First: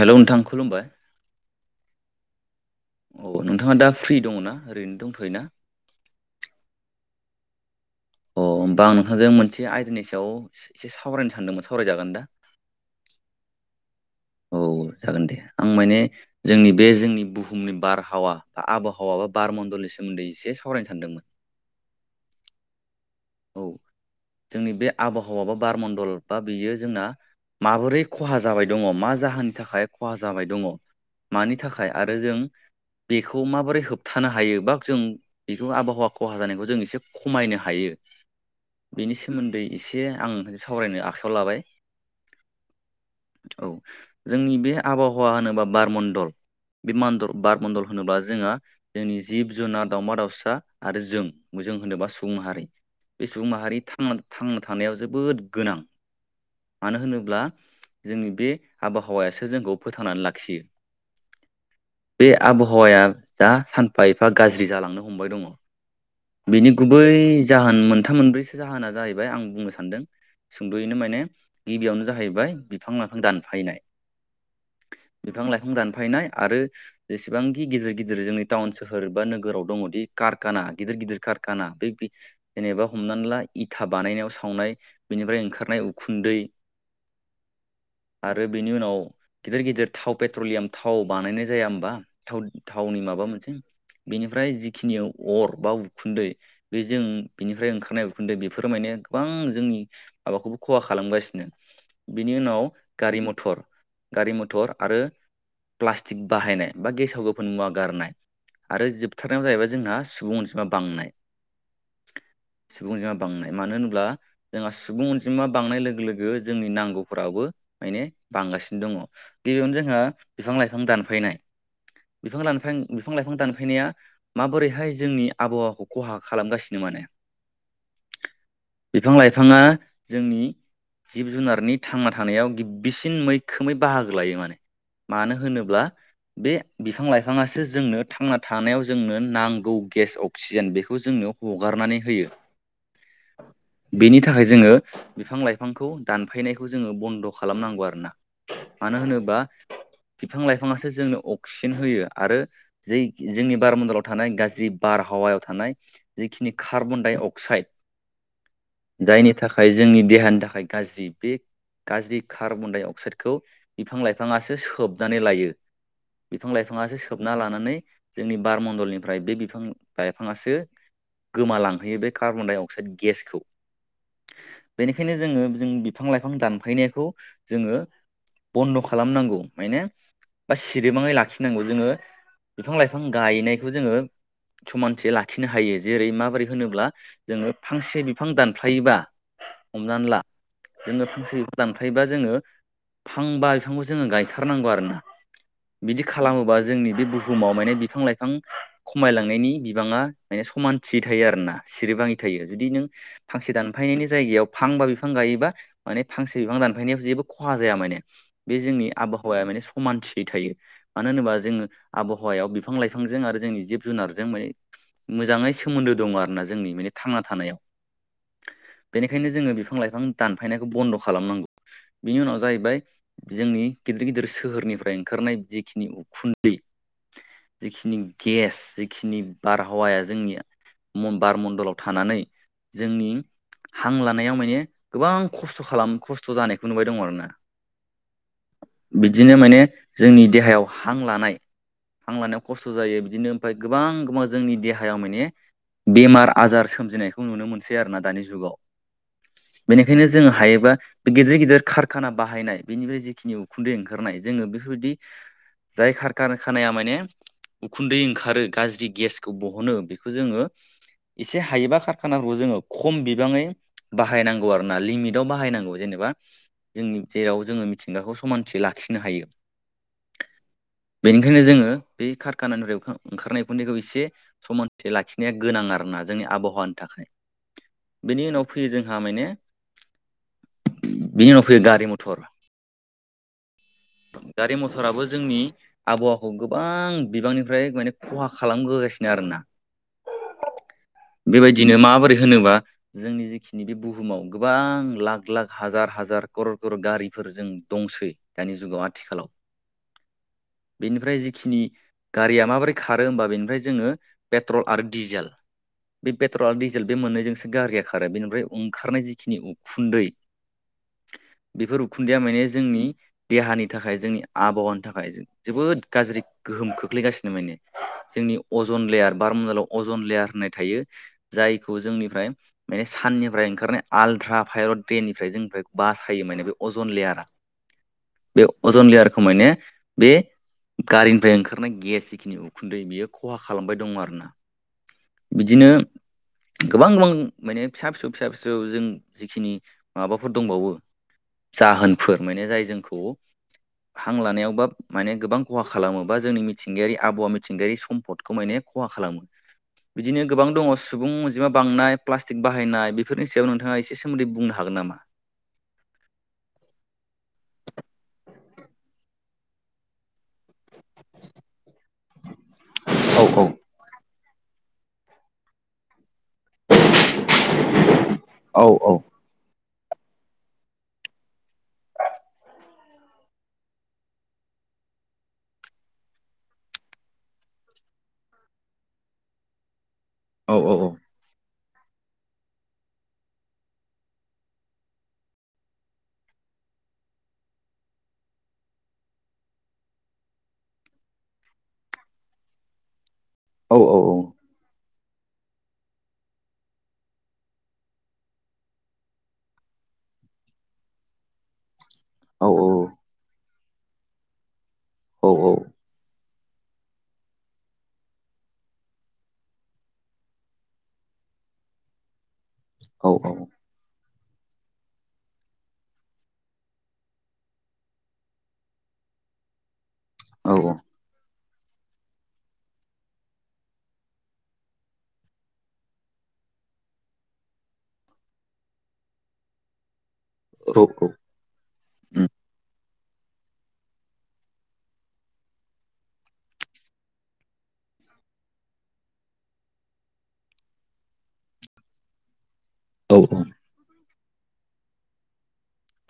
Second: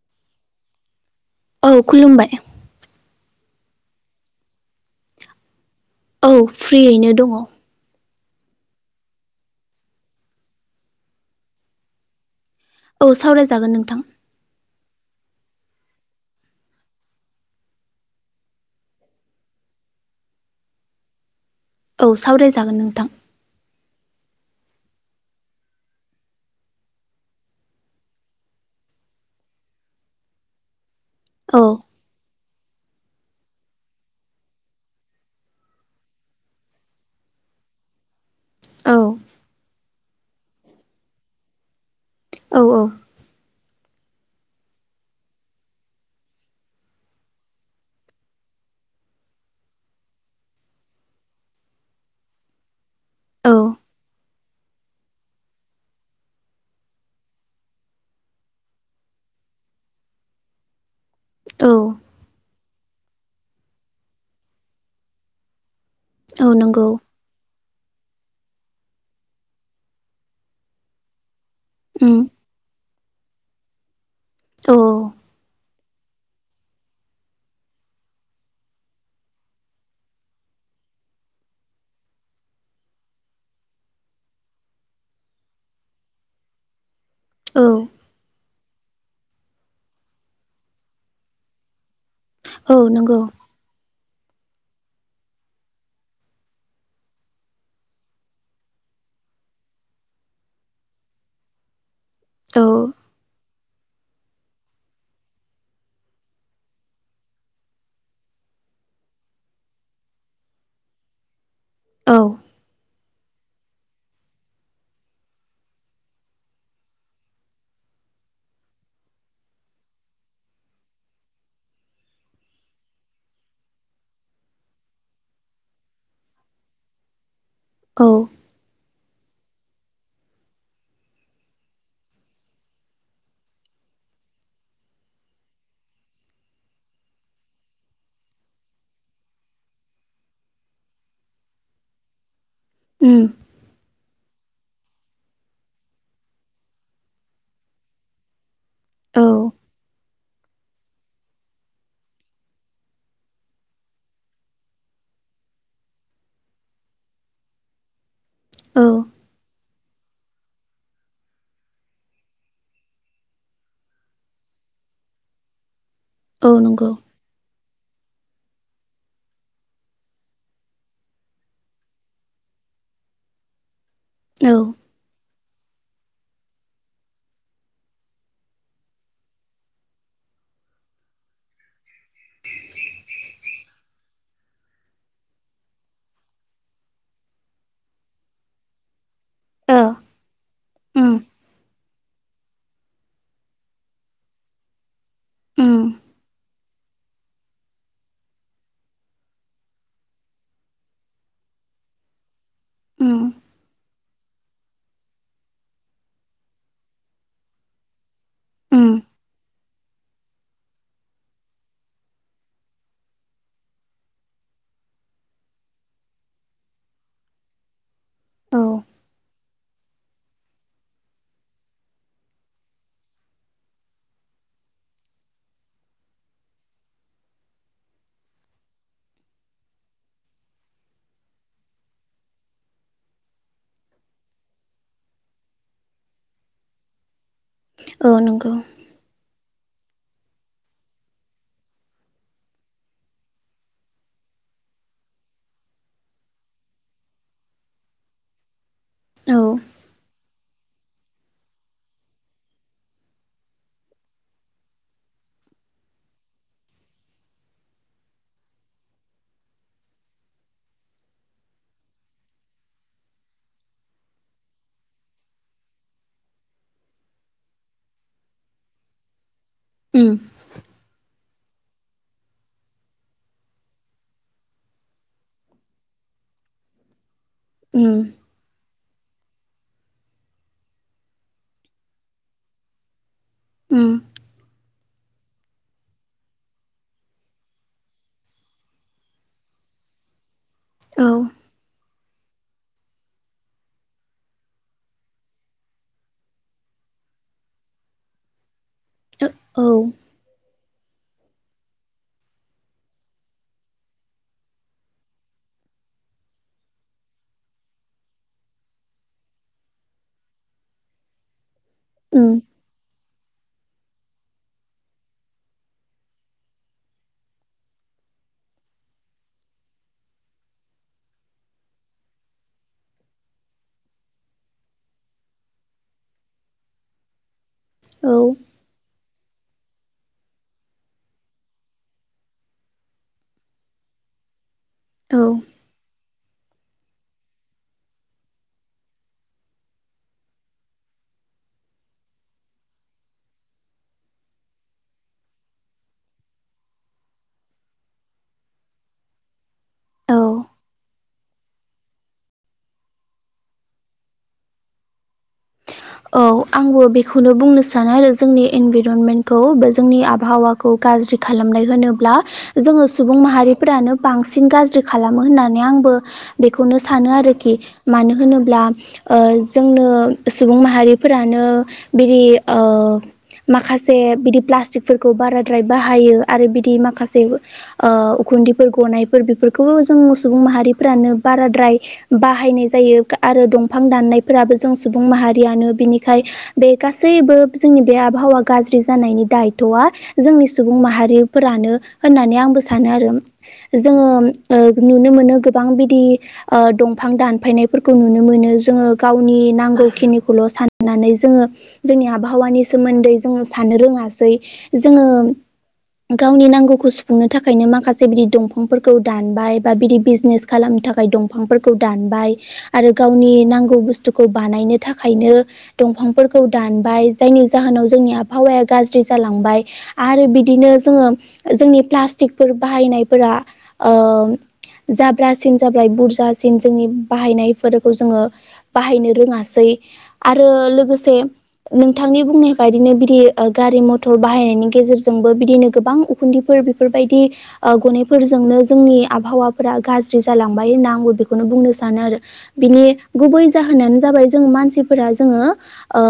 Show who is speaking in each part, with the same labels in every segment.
Speaker 1: हेल' नोथां खुलुमबाय।
Speaker 2: औ खुलुमबाय।
Speaker 1: औ नोंथाङा दा फ्रि दङनाा ओरैनो दंथ'योना।
Speaker 2: औ फ्रियैनो दङ।
Speaker 1: अ होमबा आं नोंथांजों मोनसे आयदानि सायाव एसे सावरायनो सानदोंमोन सावरायजागोन दा।
Speaker 2: औ सावरायजागोन नोंथां।
Speaker 1: औ जागोन दे आं माने जोंनि बे जोंनि बुहुमनि बारहावा आबहावा। बा बार मन्दलनि सोमोन्दै एसे सावरायनो सानदोंमोन।
Speaker 2: औ सावरायजागोन नोंथां।
Speaker 1: औ जोंनि बे आबहावा बा बारमणडल बा बेयो जोंना। माबोरै खहा जाबाय दङ मा जाहोननि थाखाय खहा जाबाय दङ। मानि
Speaker 2: औ
Speaker 1: थाखाय आरो जों। बेखौ माबोरै होबथानो हायो बा जों बेखौ आबहावा खहा जानायखौ जों एसे खमायनो हायो।
Speaker 2: औ
Speaker 1: बेनि सोमोन्दै एसे आं सावरायनो आखायाव लाबाय।
Speaker 2: औ
Speaker 1: औ जोंनि बे आबहावा होनोबा बारमणडल। बे मल बार मन्दल होनोब्ला जोंहा जोंनि जिब जुनार दावउमा दाउसा आरो जों। जों होनोबा सुबुं माहारि बे सुबुं
Speaker 2: औ
Speaker 1: माहारि थांना थानायाव जोबोद गोनां। मानो होनोब्ला जोंनि बे आबहावायासो जोंखौ फोथांनानै लाखियो
Speaker 2: औ
Speaker 1: बे आबहावाया जा सानफा एफा गाज्रि जालांनो हमबाय दङ
Speaker 2: औ
Speaker 1: बिनि
Speaker 2: नंगौ
Speaker 1: गुबै जाहोन मोनथाम मोनब्रैसो जाहोना जाहैबाय आं बुंनो सानदों सुंद'यैनो माने गिबियावनो
Speaker 2: उम
Speaker 1: जाहैबाय बिफां लाइफां दानफायनाय
Speaker 2: औ
Speaker 1: बिफां लाइफां दानफायनाय आरो जेसेबांखि गिदिर गिदिर जोंनि टाउन सोहोर बा नोगोराव दङदि खारखाना गिदिर गिदिर खारखाना बे जेनेबा हमनानै ला इथा बानायनायाव सावनाय बेनिफ्राय ओंखारनाय उखुन्दै
Speaker 2: औ
Speaker 1: आरो बेनि उनाव गिदिर गिदिर थाव पेट्रलियाम थाव बानायनाय जाया होमबा
Speaker 2: औ
Speaker 1: थावनि
Speaker 2: नंगौ
Speaker 1: माबा मोनसे बेनिफ्राय जिखिनि अर बा उखुन्दै बेजों बिनिफ्राय ओंखारनाय बेखुदो बेफोर माने गोबां जोंनि माबाखौबो खहा खालामगासिनो बिनि
Speaker 2: औ
Speaker 1: उनाव गारि मथर गारि मथर आरो प्लास्टिक बाहायनाय बा गेसाव गोफोन मुवा गारनाय आरो जोबथारनायाव जाहैबाय जोंहा सुबुं अनजिमा बांनाय
Speaker 2: औ
Speaker 1: सुबुं अनजिमा बांनाय मानो होन्ला जोंहा सुबुं अनजिमा बांनाय लोगो लोगो जोंनि नांगौफोराबो माने बांगासिनो दङ गिबियावनो जोंहा बिफां लाइफां दानफायनाय बिफां लाइनफां बिफां लाइफां दानफैनाया माबोरैहाय जोंनि आबहावाखौ खहा खालामगासिनो माने
Speaker 2: औ
Speaker 1: बिफां लाइफाङा जोंनि जिब जुनारनि थांना थानायाव गिबिसिन मैखोमै बाहागो लायो माने मानो होनोब्ला बे बिफां लाइफाङासो जोंनो थांना थानायाव जोंनो नांगौ गेस अक्सिजेन बेखौ जोंनो हगारनानै होयो
Speaker 2: उम
Speaker 1: बेनि थाखाय जोङो बिफां लाइफांखौ दानफायनायखौ जोङो बन्द' खालामनांगौ आरोना मानो
Speaker 2: औ
Speaker 1: होनोबा बिफां लाइफाङासो जोंनो अक्सिजेन होयो आरो जे जोंनि बारमन्दलाव थानाय गाज्रि बारहावा थानाय जिखिनि कार्बन डाइ अक्साइद
Speaker 2: औ
Speaker 1: जायनि थाखाय जोंनि देहानि थाखाय गाज्रि बे गाज्रि कार्बन डाइ अक्साइडखौ बिफां लाइफाङासो सोबनानै लायो
Speaker 2: औ
Speaker 1: बिफां
Speaker 2: नंगौ
Speaker 1: लाइफाङासो सोबना लानानै जोंनि बारमण्डलनिफ्राय बे बिफां लाइफाङासो गोमालांहोयो बे कार्बन डाइ अक्साइड गेसखौ
Speaker 2: औ
Speaker 1: बेनिखायनो जोङो जों बिफां लाइफां दानफायनायखौ जोङो बन्द' खालामनांगौ माने बा सिरिबाङै लाखिनांगौ जोङो बिफां लाइफां गायनायखौ जोङो समानथि लाखिनो हायो जेरै माबोरै होनोब्ला जोङो फांसे बिफां दानफ्लायोबा
Speaker 2: ओ
Speaker 1: हमनानै ला जोङो
Speaker 2: उम
Speaker 1: फांसे बिफां दानफायोबा जोङो फांबा बिफांखौ जोङो गायथारनांगौ आरोना
Speaker 2: उम
Speaker 1: बिदि खालामोबा जोंनि बे बुहुमाव माने बिफां लाइफां खमायलांनायनि बिबाङा माने समान थि थायो आरो ना सिरिबाङै थायो जुदि नों
Speaker 2: उम
Speaker 1: फांसे दानफायनायनि जायगायाव फांबा बिफां गायोबा माने फांसे बिफां दानफायनायाव जेबो खहा जाया माने बे जोंनि
Speaker 2: उम
Speaker 1: आब- आबहावाया माने समानथियै थायो। मानो होनोबा जोङो आबहावायाव बिफां-लाइफांजों आरो जोंनि जिब-जुनार जों माने मोजांङै सोमोन्दो दङ आरोना जोंनि माने थांना थानायाव।
Speaker 2: औ
Speaker 1: बेनिखायनो जोंङो बिफां-लाइफां दानफायनायखौ बन्द' खालामनांगौ। बिनि उनाव जाहैबाय जोंनि गिदिर गिदिर सोहोरनिफ्राय ओंखारनाय जिखिनि उखुन्दै जिखिनि गेस जिखिनि बारहावाया जोंनि म-बार मण्डलाव थानानै जोंनि हां लानायाव माने गोबां खस्थ' खालाम खस्थ' जानायखौ नुबाय दं आरो ना।
Speaker 2: औ नंगौ
Speaker 1: बिदिनो माने जोंनि देहायाव हां लानाय हां लानायाव खस्थ' जायो बिदिनो ओमफ्राय गोबां गोबां जोंनि देहायाव माने बेमार आजार सोमजिनायखौ नुनो मोनसै आरोना दानि जुगाव।
Speaker 2: औ
Speaker 1: जों हायोबा बे गिदिर गिदिर खारखाना बाहायनाय बेनिफ्राय जिखिनि उखुन्दै ओंखारनाय जोङो बेफोरबायदि जाय खारका-खानाया माने उखुन्दै ओंखारो गाज्रि गेसखौ बहनो बेखौ जोङो [inaudible] एसे हायोबा खारखानाफोरखौ जोङो खम बिबाङै बाहायनांगौ आरो ना लिमिटाव बाहायनांगौ जेनेबा। जोंनि जेराव जोङो मिथिंगाखौ समानथि लाखिनो हायो।
Speaker 2: उम।
Speaker 1: बेखायनो जोङो बे खारकानानिफ्राय ओंखा-ओंखारनाय उखुन्दैखौ एसे समानथि लाखि- नाया गोनां आरोना जोंनि आबहावानि थाखाय।
Speaker 2: उम
Speaker 1: बेनि उनाव फैयो जों जोंहा माने बिनि उनाव फैयो गारि मथर।
Speaker 2: उम
Speaker 1: गारि मथराबो जोंनि आबहावाखौ गोबां बिबांनिफ्राय माने खहा खालामबोगासिनो आरोना।
Speaker 2: औ
Speaker 1: बेबायदिनो माबोरै होनोबा जोंनि जिखिनि बे बुहुमाव गोबां लाख-लाख, हाजार-हाजार, क'र'र-क'र'र गारिफोर जों दंसै दानि जुगाव आथिखालाव।
Speaker 2: औ
Speaker 1: बेनिफ्राय जिखिनि गारिया माबोरै खारो होमबा बेनिफ्राय जोङो पेट्रल आरो डिजेल। [inaudible] बे पेट्रल आरो डिजेल बे मोननैजोंसो गारिया खारो बेनिफ्राय ओंखारनाय जिखिनि उखुन्दै बेफोर उखुन्दैया
Speaker 2: उम
Speaker 1: माने जोंनि देहानि थाखाय जोंनि आबहावानि थाखाय जोबोद गाज्रि गोहोम खोख्लैगासिनो माने। जोंनि अजन लेयार बार मण्डलाव अजन लेयार होननाय थायो। जायखौ जोंनिफ्राय माने साननिफ्राय ओंखारनाय आलट्रा भाय'लेड देनिफ्राय बासायो माने बे अजन लेयारा।
Speaker 2: औ
Speaker 1: बे अजन लेयारखौ माने बे गारिनिफ्राय ओंखारनाय गेस जिखिनि उखुन्दै बियो खहा खालामबाय दङ' आरो ना।
Speaker 2: औ
Speaker 1: बिदिनो गोबां गोबां माने फिसा-फिसौ फिसा-फिसौ जों जिखिनि माबाफोर दंबावो जाहोनफोर माने जाय जोंखौ हां लानायाव बा माने गोबां खहा खालामो बा जोंनि मिथिंगायारि आबहावा मिथिंगायारि सम्पदखौ माने खहा खालामो। बिदिनो
Speaker 2: औ
Speaker 1: गोबां दङ सुबुं अनजिमा बांनाय, प्लास्टिक बाहायनाय, बेफोरनि सायाव नोंथाङा एसे सोमोन्दै बुंनो हागोन नामा? [inaudible]
Speaker 2: औ आंबो बेखौनो बुंनो सानो आरो जोंनि इनभाइर'नमेन्टखौ बा जोंनि आबहावा- खौ गाज्रि खालामनाय होनोब्ला जोङो सुबुं
Speaker 1: औ औ
Speaker 2: माहारिफोरानो बांसिन गाज्रि खालामो होननानै आंबो बेखौनो सानो आरोखि। मानो होनोब्ला
Speaker 1: औ औ
Speaker 2: ओ जोंनो सुबुं माहारिफोरानो बिदि ओ माखासे बिदि प्लास्टिकफोरखौ बाराद्राय बाहायो आरो बिदि माखासे ओ उखुन्दिफोर गनायफोर बेफोरखौबो जों सुबुं
Speaker 1: औ
Speaker 2: माहारिफोरानो बाराद्राय बाहायनाय जायो आरो दंफां दाननायफोराबो जों सुबुं माहारि बिनिखाय बे गासैबो जोंनि बे आबहावा गाज्रि जानायनि दायथ'आ जों आंनि सुबुं माहारिफोरानो होननानै आंबो सानो आरो
Speaker 1: औ
Speaker 2: जोङो नुनो मोनो गोबां बिदि ओ दंफां दानफायनायफोरखौ नुनो मोनो जोङो गावनि नांगौखिनिखौ खौल' साननानै जोङो जोंनि
Speaker 1: औ
Speaker 2: आबहावानि सोमोन्दै जों साननो रोङासै जोङो
Speaker 1: औ
Speaker 2: गावनि नांगौखौ सुफुंनो थाखायनो माखासे बिदि दंफांफोरखौ दानबाय बा बिदि बिजनेस खालामनो थाखाय दं दंफां फोरखौ दानबाय आरो
Speaker 1: औ
Speaker 2: गावनि नांगौ बुस्तुखौ बानायनो थाखाय थाखायनो दंफांफोरखौ दानबाय जायनि जाहोनाव जोंनि आबहावाया गाज्रि जालांबाय आरो
Speaker 1: औ
Speaker 2: बिदिनो
Speaker 1: उम
Speaker 2: जोङो जोंनि प्लास्टिकफोर बाहायनायफोरा ओ जाब्रासिन जाब्लाय बुरजासिन जोंनि बाहायनायफोरखौ जोङो बाहायनो रोङासै आरो
Speaker 1: औ
Speaker 2: लोगोसे नोंथांनि बुंनाय बायदिनो गारि मथर बाहायनायनि गेजेरजोंबो बिदिनो गोबां उखुन्दैफोर बेफोरबायदि ग नाफोरजोंनो जोंनि आबहावाफोरा गाज्रि जालांबाय होनांगौ बेखौनो बुंनो सानो आरो बिनि
Speaker 1: औ
Speaker 2: गुबै जाहोनानो जाबाय जों मानसिफोरा जोङो ओ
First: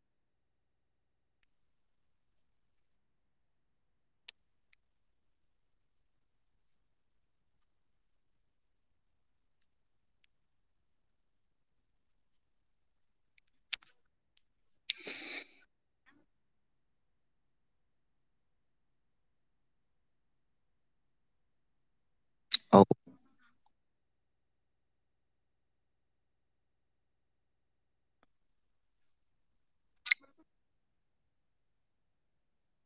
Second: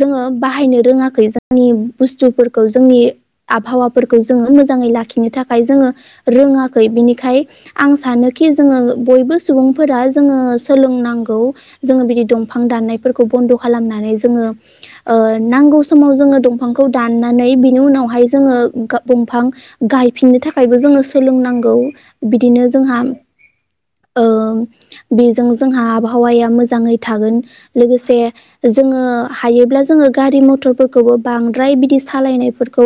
Speaker 2: जोङो बाहायनो रोङाखै जोंनि बुस्थुफोरखौ जोंनि आबहावाफोरखौ जोङो मो जाङै लाखिनो थाखाय जोङो रोङाखै बिनिखायनो आं सानोखि जोङो बयबो सुबुं फोरा जोङो सोलों नांगौ जोङो बि दंफां दाननाय फोरखौ बन्द खालामनानै जोङो ओ नांगौ समाव जोङो दंफांखौ दानना नै बिनि उनावहाय जोङो दंफां गायफिननो थाखायबो जोङो सोलोंनांगौ बिदिनो जोंहा ओ बेजों जोंहा आबहावाया मोजाङै थागोन लोगोसे जोङो हायोब्ला जोङो गारि मथरफोरखौबो बांद्राय बिदि सालायनायफोरखौ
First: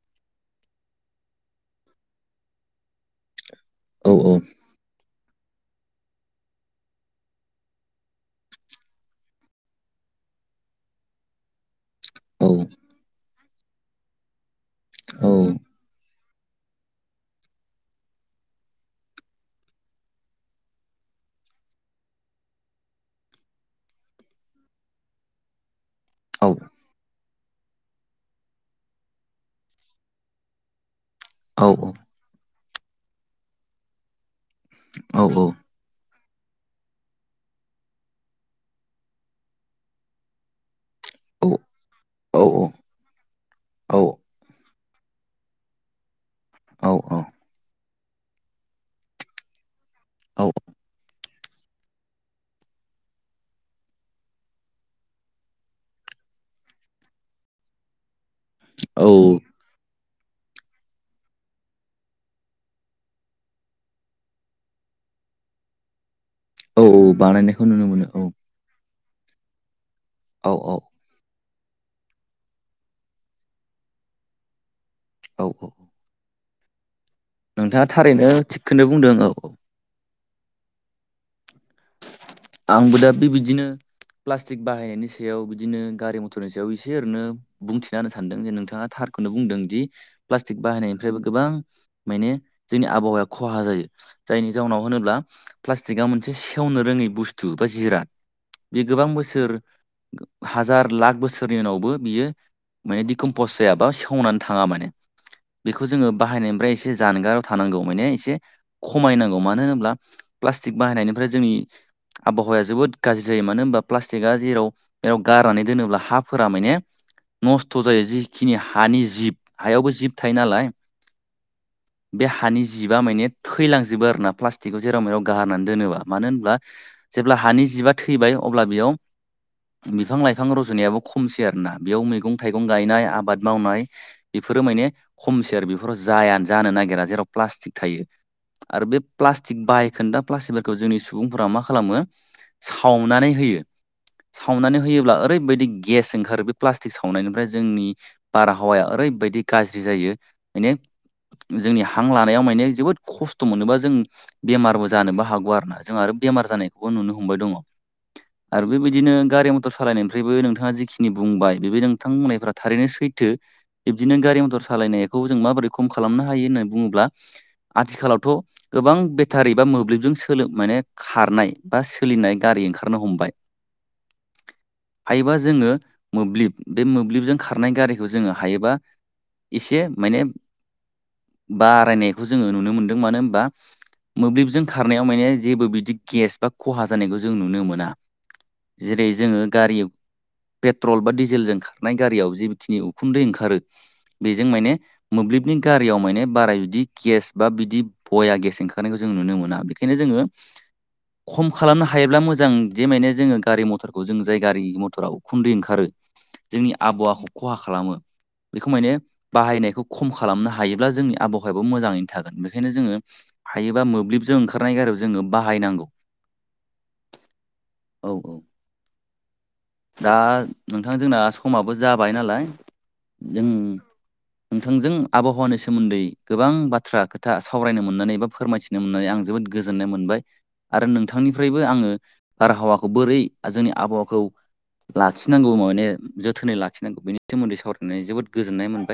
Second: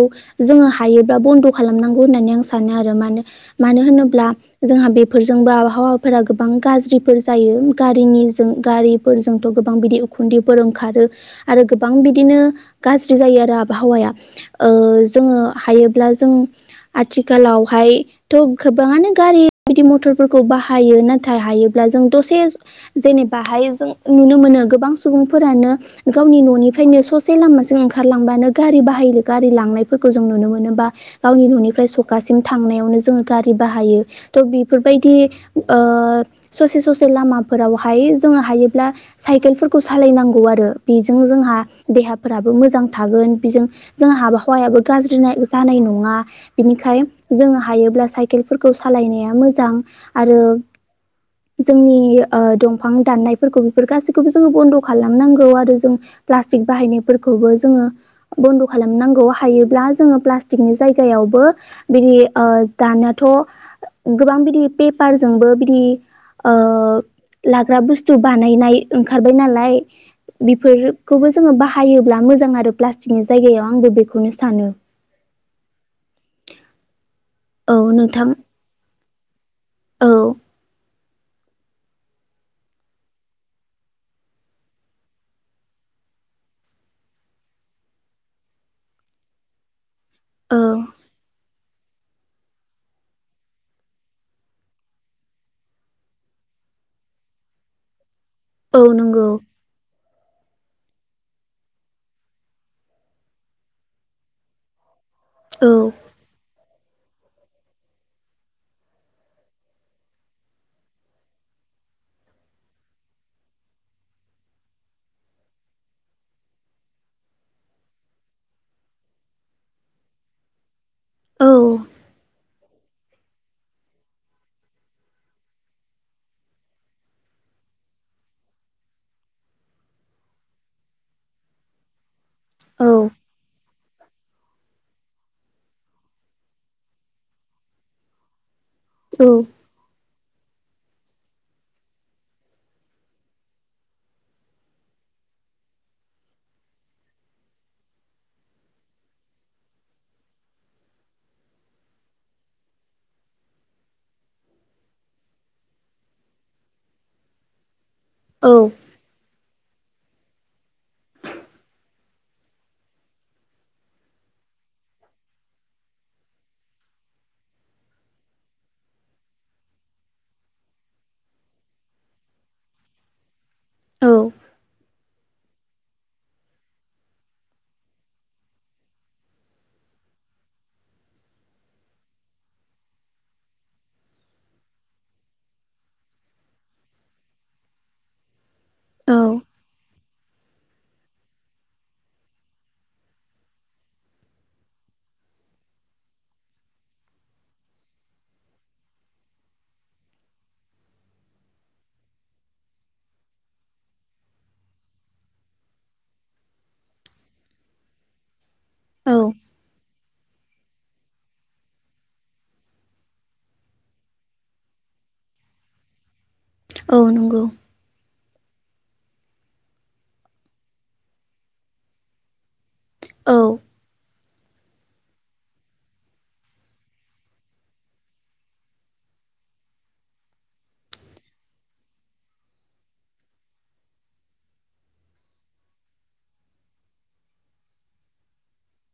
Speaker 2: जोङो हायोब्लाा बन्द' खालामनांगौ होननानै आं सानो आरो मानो मानो होनोब्ला जोंहा बेफोर जोंबो आबहावाफोरा गोबां गाज्रिफोर जायो गारिनि जों गारि जोंथ' गोबां बिदि उखुन्दैफोर ओंखारो आरो गोबां बिदिनो गाज्रि जायो आरो आब आबहावाया ओ जोङो हायोब्ला जों आथिखालावहायथ' थ गोबाङानो गारि बिदि मथरफोरखौ बाहायो नाथाय हायोब्ला जों दसे जेनेबाहाय जों नुनो मोनो गोबां सुबुंफोरानो गावनि न'निफ्रायनो स ससे लामाजों ओंखारलांबानो गारि बाहायनो गारि लांनायफोरखौ जों नुनो मोनोबा गावनि न'निफ्राय सखाासिम थांनायावनो जोङो गारि बाहायो थ' बेफोरबायदि ओ ससे ससे लामाफोरावहाय जोङो हायो ब्ला साइकेलफोरखौ सालायनांगौ आरो बेजों जोंहा देहाफोराबो मोजां थागोन बिजों जों आबहावायाबो गाज्रि जानाय नङा बिनिखाय जोङो हायोब्ला साइकेलफोरखौ सालायनाया मोजां आरो जोंनि ओ दंफां दाननाय बेफोर गासैखौबो जोङो बन्द खालामनांगौ आरो जोंङो प्लास्टिक बाहायनायफोरखौबो जोङो बन्द'
Speaker 1: औ
Speaker 2: खालामनांगौ हायोब्ला जोङो प्लास्टिक नि जायगायावबो बिदि दानियाथ गोबां बिदि पेपारजों जोंबो बिदि
Speaker 1: औ औ बानायनायखौ नुनो मोनो
Speaker 2: बथु
Speaker 1: औ
Speaker 2: बानायनाय ओंखारबाय नालाय
Speaker 1: औ औ
Speaker 2: बेफोरखौबो जों बा फायोब्ला मोजां आरो प्लास्टिकनि जायगायाव आंबो बेखौनो सानो।
Speaker 1: औ औ औ
Speaker 2: औ
Speaker 1: नोंथाङा
Speaker 2: नोंथां
Speaker 1: थारैनो थिगखौनो बुंदों औ
Speaker 2: औ
Speaker 1: आंबो दा बेबायदिनो प्लास्टिक बाहायनायनि सायाव बिदिनो गारि मथरनि सायाव एसे ओरैनो बुंथिना होनो सानदों जे नोंथाङा थार खौनो बुंदों दि प्लास्टिक
Speaker 2: औ
Speaker 1: बाहायनायनिफ्रायबो गोबां माने जोंनि आबहावाया खहा जायो जायनि जाहनाव होनोब्ला प्लास्टिकआ मोनसे सेवनो रोङै बुस्थु बा जिराद बे
Speaker 2: औ
Speaker 1: गोबां
Speaker 2: नंगौ
Speaker 1: बोसोर हाजार लाख बोसोरनि उनावबो बियो माने दिडिकमपस जायाबा सेवनानै थाङा माने
Speaker 2: औ
Speaker 1: बेखौ जोङो बाहायनायनिफ्राय इसे जानगाराव थानांगौ माने इसे खमायनांगौ मानो होनोब्ला प्लास्टिक बाहायनायनिफ्राय जोंनि आबहावाया जोबोद गाज्रि जायो मानो होनबा प्लास्टिकआ जेराव जेराव गारनानै दोनोब्ला हाफोरा माने नस्थ' जायो जिखिनि हानि जिब हायावबो जिब थायो नालाय
Speaker 2: औ
Speaker 1: बे हानि जिबा माने थैलांजोबो आरोना प्लास्टिकखौ जेराव मेराव गारनानै दोनोबा। मानो होनब्ला जेब्ला हानि जिबआ थैबाय अब्ला बेयाव बिफां लाइफां रजुनायाबो खमसै आरोना बेयाव मैगं थाइगं
Speaker 2: औ
Speaker 1: गायनाय आबाद मावनाय बेफोरो माने खम सेर बेफोराव जाया जानो नागिरा जेराव प्लास्टिक थायो। आरो बे प्लास्टिक बायखोनदा प्लास्टिक खौ जोंनि सुबुंफोरा मा खालामो सावनानै होयो। सावनानै होयोब्ला ओरैबायदि गेस ओंखारो बे प्लास्टिक सावनायनिफ्राय जोंनि बारहावाया ओरै ओरैबायदि गाज्रि जायो माने जोंनि हां लानायाव माने जोबोद खस्थ' मोनोबा जों बेमारबो जानोबो हागौ आरो जोंहा आरो बेमार जानायखबो नुनो हमबाय दङ
Speaker 2: औ
Speaker 1: आरो बेबायदिनो गारि मटर सालाइनाय ओमफ्रायबो नोंथाङा जिखिनि बुंबाय बेबो नोंथांबुंनायफ्रा थारैनो सैथो बिब्दिनो गारि मथर सालायनाय खौ जों माबोरै खम खालामनो हायो होननानै बुङोब्ला आथिखालावथ' गोबां बेटारि बा मोब्लिबजों सो सोलो माने खारनाय बा सोलिनाय गारि ओंखारनो हमबाय।
Speaker 2: औ
Speaker 1: हायोबा जोङो मोब्लिब बे मोब्लिबजों खारनाय गारिखौ जोङो हायोबा इसे माने बा आरायनायखौ जोङो नुनो मोन्दों मानो होनबा मोब्लिबजों खा खारनायाव माने जेबो बिदि गेस बा खहा जानायखौ जों नुनो मोना। जेरै
Speaker 2: औ
Speaker 1: जोङो गारि पेट्रल बा डिजेलजों खारनाय गारियाव जिखिनि उखुन्दै ओंखारो बेजों माने मोब्लिबनि गारियाव माने बारा बिदि गेस बा बिदि भया गेस ओंखारनायखौ जों जों नुनो मोना बेनिखायनो जोङो खम खालामनो हायोब्ला मोजां जे माने जोङो गारि मथरखौ जों जाय गारि मथरा उखुन्दै ओंखारो जोंनि आबहावाखौ खहा खालामो बेखौ माने
Speaker 2: औ
Speaker 1: बाहायनायखौ खम खा खालामनो हायोब्ला जोंनि आबहावायाबो मोजाङैनो थागोन बेनिखायनो जोङो हायोबा मोब्लिबजों ओंखा खारनाय गारियाव जोङो बाहायनांगौ।
Speaker 2: औ नोंगौ
Speaker 1: औ [inaudible] दा नोंथां जोंना समाबो जाबाय नालाय जों
Speaker 2: औ
Speaker 1: नोंथांजों आबहावानि सोमोन्दै गोबां बाथ्रा खोथा सावरायनो मोननानै बा फोरमायथिनो मोननानै आं जोबोद गोजोननाय मोनबाय आरो नोंथांनिफ्रायबो आङो बारहावाखौ बोरै जोंनि आबहावाखौ लाखिनांगौ माने जोथोनै लाखिनांगौ बिनि सोमोनदै सावरायनानै जोबोद गोजोननाय मोनबाय।